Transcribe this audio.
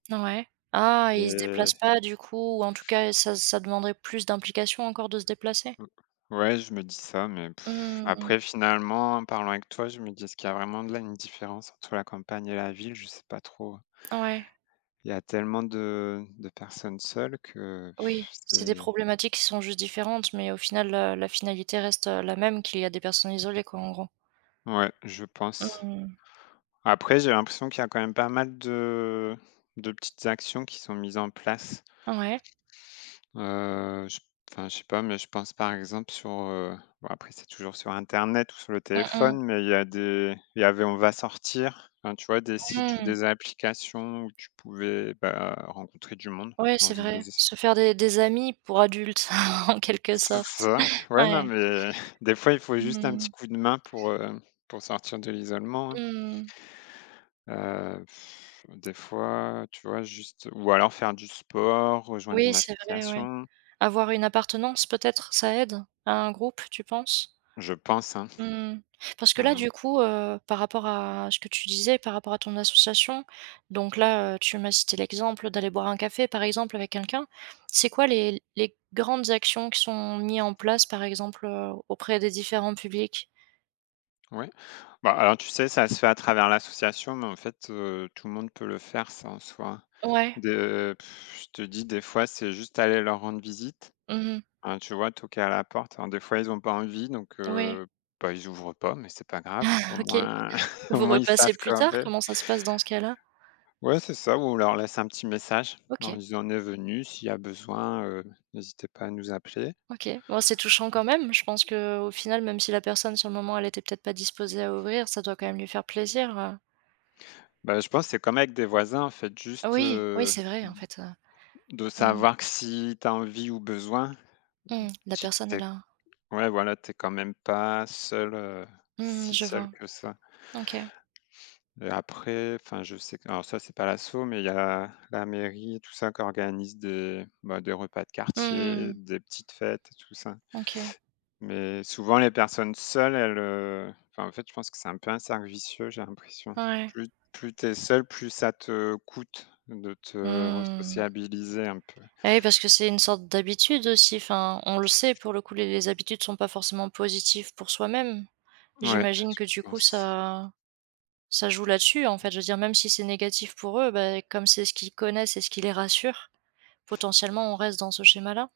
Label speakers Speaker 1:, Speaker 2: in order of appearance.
Speaker 1: Ouais. Ah, ils se
Speaker 2: Heu
Speaker 1: déplacent pas du coup ou en tout cas, ça ça demanderait plus d'implication encore de se déplacer?
Speaker 2: Mmh, ouais, je me dis ça. Mais pff,
Speaker 1: Mmh mh,
Speaker 2: après
Speaker 1: mmh.
Speaker 2: finalement, en parlant avec toi, je me dis: «Est-ce qu'il y a vraiment de la une différence entre la campagne et la ville?» Je sais pas trop.
Speaker 1: Ouais.
Speaker 2: Il y a tellement de de personnes seules que
Speaker 1: Oui, c'est des
Speaker 2: c'est
Speaker 1: problématiques qui sont juste différentes. Mais au final, heu, la finalité reste, heu, la même, qu'il y a des personnes isolées, quoi, en gros.
Speaker 2: Ouais, je pense.
Speaker 1: Mmh mh.
Speaker 2: Après, j'ai l'impression qu'il y a quand même pas mal de de petites actions qui sont mises en place
Speaker 1: Ouais.
Speaker 2: heu, je p enfin, je sais pas mais je pense, par exemple, sur, heu, bon, après, c'est toujours sur internet ou sur le
Speaker 1: Mmh mh.
Speaker 2: téléphone. Mais il y a des il y avait on va sortir, enfin, tu vois? Des sites ou
Speaker 1: Mmh.
Speaker 2: des applications où tu pouvais, bah, rencontrer du monde
Speaker 1: Ouais,
Speaker 2: en
Speaker 1: c'est
Speaker 2: faisant
Speaker 1: vrai.
Speaker 2: des es
Speaker 1: Se faire des des amis pour adultes, en quelque
Speaker 2: C'est
Speaker 1: sorte,
Speaker 2: ça. Ouais, non
Speaker 1: ouais.
Speaker 2: mais des fois il faut juste un petit
Speaker 1: Mmh.
Speaker 2: coup de main pour, heu, pour sortir de l'isolement, hein.
Speaker 1: Mmh mh.
Speaker 2: Heu, des fois, tu vois, juste ou alors faire du sport, rejoindre
Speaker 1: Oui,
Speaker 2: une
Speaker 1: c'est vrai, ouais.
Speaker 2: association.
Speaker 1: Avoir une appartenance, peut-être, ça aide, à un groupe, tu penses?
Speaker 2: Je pense, hein.
Speaker 1: Mmh mh. Parce
Speaker 2: Mmh
Speaker 1: que, là,
Speaker 2: mh.
Speaker 1: du coup, heu, par rapport à ce que tu disais, par rapport à ton association, donc là, heu, tu m'as cité l'exemple d'aller boire un café, par exemple, avec quelqu'un. C'est quoi, les les grandes actions qui sont mis en place, par exemple, heu, auprès des différents publics?
Speaker 2: Ouais. Bah, alors, tu sais, ça se fait à travers l'association mais en fait, heu, tout le monde peut le faire, ça, en soi.
Speaker 1: Ouais.
Speaker 2: De je te dis, des fois, c'est juste aller leur rendre visite.
Speaker 1: Mmh mh.
Speaker 2: Hein, tu vois, toquer à la porte. Bon, des fois, ils ont pas envie. Donc
Speaker 1: Ouais.
Speaker 2: heu, bah, ils ouvrent pas mais c'est pas grave, au
Speaker 1: OK,
Speaker 2: moins au
Speaker 1: vous
Speaker 2: moins, ils
Speaker 1: repassez
Speaker 2: savent
Speaker 1: plus
Speaker 2: qu'un
Speaker 1: tard.
Speaker 2: p
Speaker 1: Comment ça se passe dans ce cas-là?
Speaker 2: Ouais, c'est ça ou on leur laisse un petit message, en leur
Speaker 1: OK.
Speaker 2: disant: «On est venus. S'il y a besoin, heu, n'hésitez pas à nous appeler.»
Speaker 1: OK, bon, c'est touchant quand même. Je pense qu'au final, même si la personne, sur le moment, elle était peut-être pas disposée à ouvrir, ça doit quand même lui faire plaisir, heu
Speaker 2: Bah, je pense, c'est comme avec des voisins, en fait, juste
Speaker 1: Oui, oui,
Speaker 2: heu,
Speaker 1: c'est vrai, en fait, heu
Speaker 2: de
Speaker 1: mmh mh.
Speaker 2: savoir que si tu as envie ou besoin,
Speaker 1: Mmh mh. La
Speaker 2: tu
Speaker 1: personne
Speaker 2: tu
Speaker 1: est
Speaker 2: es
Speaker 1: là.
Speaker 2: ouais, voilà, tu es, quand même, pas seul, heu,
Speaker 1: Mmh mh,
Speaker 2: si
Speaker 1: je
Speaker 2: seul
Speaker 1: vois.
Speaker 2: que ça.
Speaker 1: OK.
Speaker 2: Mais après, enfin, je sais alors, ça, c'est pas l'asso, mais il y a la mairie et tout ça, qui organise des, bah, des repas de
Speaker 1: Mmh mh,
Speaker 2: quartier,
Speaker 1: mmh.
Speaker 2: des petites fêtes et tout ça.
Speaker 1: OK.
Speaker 2: Mais, souvent, les personnes seules elles, heu, enfin, en fait, je pense que c'est un peu un cercle vicieux, j'ai l'impression.
Speaker 1: Ouais.
Speaker 2: Plus plus tu es seul, plus ça te coûte de te
Speaker 1: Mmh.
Speaker 2: resociabiliser un peu.
Speaker 1: Ah, oui parce que c'est une sorte d'habitude, aussi, enfin. On le sait, pour le coup, les les habitudes sont pas forcément positifs pour soi-même.
Speaker 2: Ouais,
Speaker 1: J'imagine que, du
Speaker 2: je
Speaker 1: coup,
Speaker 2: pense.
Speaker 1: ça ça joue là-dessus, en fait. Je veux dire, même si c'est négatif pour eux, ben, comme c'est ce qu'ils connaissent et ce qui les rassure. Potentiellement, on reste dans ce schéma-là?